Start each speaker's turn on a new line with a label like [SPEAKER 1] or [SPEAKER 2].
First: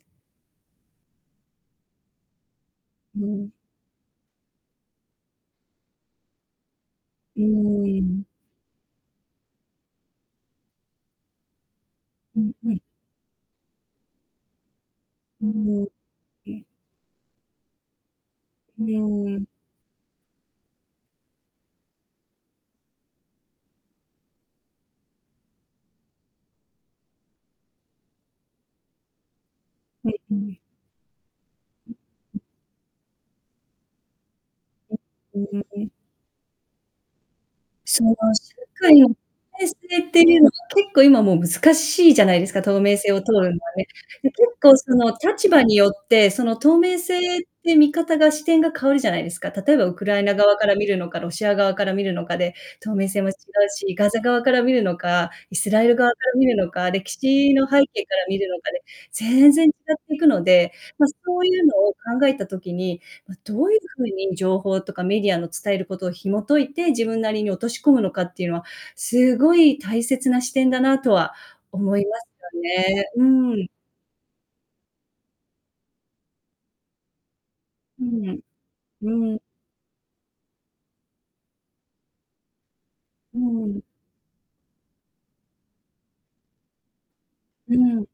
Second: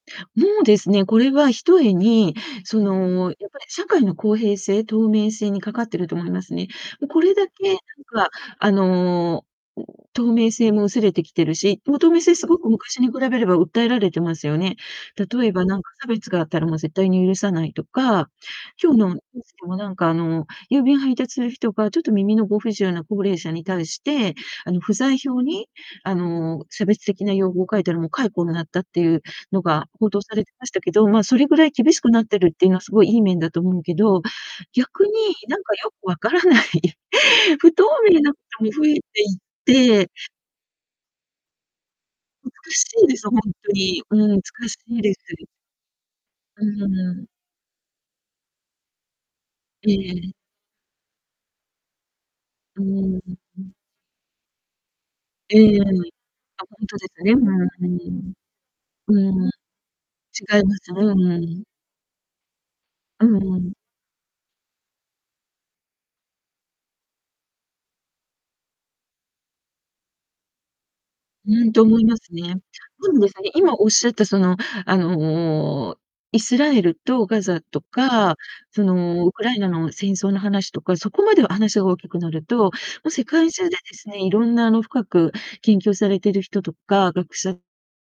[SPEAKER 1] もうですね。これはひとえに、そ
[SPEAKER 2] う
[SPEAKER 1] の、やっ
[SPEAKER 2] ん。
[SPEAKER 1] ぱり社会の公平性、透明性にかかっていると思いますね。これ
[SPEAKER 2] う
[SPEAKER 1] だけ、なん
[SPEAKER 2] ーん。
[SPEAKER 1] か、あの、ん、透明性も薄れてきてるし、もう、透明性
[SPEAKER 2] う
[SPEAKER 1] す
[SPEAKER 2] ん
[SPEAKER 1] ごく
[SPEAKER 2] うん。
[SPEAKER 1] 昔に比べれば訴えられてますよね。
[SPEAKER 2] う
[SPEAKER 1] 例
[SPEAKER 2] ー
[SPEAKER 1] えば、なん
[SPEAKER 2] ん。
[SPEAKER 1] か差別があっ
[SPEAKER 2] う
[SPEAKER 1] た
[SPEAKER 2] ん。
[SPEAKER 1] ら、もう、絶対に許さないとか、
[SPEAKER 2] う
[SPEAKER 1] 今日のニュー
[SPEAKER 2] ーん。
[SPEAKER 1] スでもなんか、あの、郵便配達する人が、ちょっと耳のご不自由な高齢者に対して、あの、不在票に、あの、差別的な用語を書いたら、もう、解雇になったっていうのが
[SPEAKER 2] う
[SPEAKER 1] 報
[SPEAKER 2] ん
[SPEAKER 1] 道
[SPEAKER 2] う
[SPEAKER 1] されて
[SPEAKER 2] ん。
[SPEAKER 1] ましたけど、まあ、それぐらい厳しくなってるっていうのはすごいいい面だと思うけど、
[SPEAKER 2] う、
[SPEAKER 1] 逆に、
[SPEAKER 2] う
[SPEAKER 1] なん
[SPEAKER 2] う
[SPEAKER 1] か
[SPEAKER 2] うん。
[SPEAKER 1] よく分からない、不透
[SPEAKER 2] その
[SPEAKER 1] 明なこ
[SPEAKER 2] 社
[SPEAKER 1] とも増え
[SPEAKER 2] 会
[SPEAKER 1] て
[SPEAKER 2] の明
[SPEAKER 1] いっ
[SPEAKER 2] 性
[SPEAKER 1] て
[SPEAKER 2] っていうのは、結構、今、もう、難しいじゃないで
[SPEAKER 1] む
[SPEAKER 2] す
[SPEAKER 1] つ
[SPEAKER 2] か、
[SPEAKER 1] か
[SPEAKER 2] 透
[SPEAKER 1] し
[SPEAKER 2] 明
[SPEAKER 1] い
[SPEAKER 2] 性
[SPEAKER 1] で
[SPEAKER 2] を
[SPEAKER 1] す
[SPEAKER 2] 通
[SPEAKER 1] よほ
[SPEAKER 2] る
[SPEAKER 1] ん
[SPEAKER 2] のは
[SPEAKER 1] と
[SPEAKER 2] ね。
[SPEAKER 1] に。
[SPEAKER 2] で、
[SPEAKER 1] うん、
[SPEAKER 2] 結
[SPEAKER 1] つか
[SPEAKER 2] 構、
[SPEAKER 1] し
[SPEAKER 2] そ
[SPEAKER 1] い
[SPEAKER 2] の、
[SPEAKER 1] です。
[SPEAKER 2] 立場によって、その、
[SPEAKER 1] う
[SPEAKER 2] 透明
[SPEAKER 1] ー
[SPEAKER 2] 性
[SPEAKER 1] ん。
[SPEAKER 2] って見方が、視点が変わるじゃないですか。例えば
[SPEAKER 1] え
[SPEAKER 2] ウクライ
[SPEAKER 1] え。
[SPEAKER 2] ナ側から見るのか、ロシア側から見るのかで、
[SPEAKER 1] う
[SPEAKER 2] 透明
[SPEAKER 1] ー
[SPEAKER 2] 性
[SPEAKER 1] ん。
[SPEAKER 2] も違う
[SPEAKER 1] ん。
[SPEAKER 2] し、ガザ側から見るのか、イ
[SPEAKER 1] え
[SPEAKER 2] ス
[SPEAKER 1] え。
[SPEAKER 2] ラエル側か
[SPEAKER 1] あ、
[SPEAKER 2] ら見るの
[SPEAKER 1] 本
[SPEAKER 2] か、
[SPEAKER 1] 当で
[SPEAKER 2] 歴
[SPEAKER 1] すね。ふ
[SPEAKER 2] 史の背景から
[SPEAKER 1] ん。
[SPEAKER 2] 見るのかで
[SPEAKER 1] うん。
[SPEAKER 2] 全然違っていくの
[SPEAKER 1] 違い
[SPEAKER 2] で、
[SPEAKER 1] ます。
[SPEAKER 2] まあ、
[SPEAKER 1] うん
[SPEAKER 2] そ
[SPEAKER 1] う
[SPEAKER 2] うい
[SPEAKER 1] ん。
[SPEAKER 2] うのを考えた時に、
[SPEAKER 1] う
[SPEAKER 2] まあ、
[SPEAKER 1] ん
[SPEAKER 2] ど
[SPEAKER 1] う
[SPEAKER 2] う
[SPEAKER 1] ん。
[SPEAKER 2] いう風に情報とかメディアの伝えることを紐解いて自分なりに落とし込むのかっていうのはすごい大切な視点だなとは
[SPEAKER 1] うんと
[SPEAKER 2] 思
[SPEAKER 1] 思
[SPEAKER 2] い
[SPEAKER 1] いま
[SPEAKER 2] まし
[SPEAKER 1] すね。
[SPEAKER 2] たね。
[SPEAKER 1] そう
[SPEAKER 2] う
[SPEAKER 1] ですね、
[SPEAKER 2] ーん。
[SPEAKER 1] 今おっしゃったその、あの、イスラエルとガザと
[SPEAKER 2] う
[SPEAKER 1] か、
[SPEAKER 2] ん。
[SPEAKER 1] その、ウ
[SPEAKER 2] うん。
[SPEAKER 1] クライナの戦争の話とか、そこまで話大きくなると、もう世
[SPEAKER 2] う
[SPEAKER 1] 界中でで
[SPEAKER 2] ん。
[SPEAKER 1] すね、色んなあの、深く研究をされている人とか、学者
[SPEAKER 2] うん。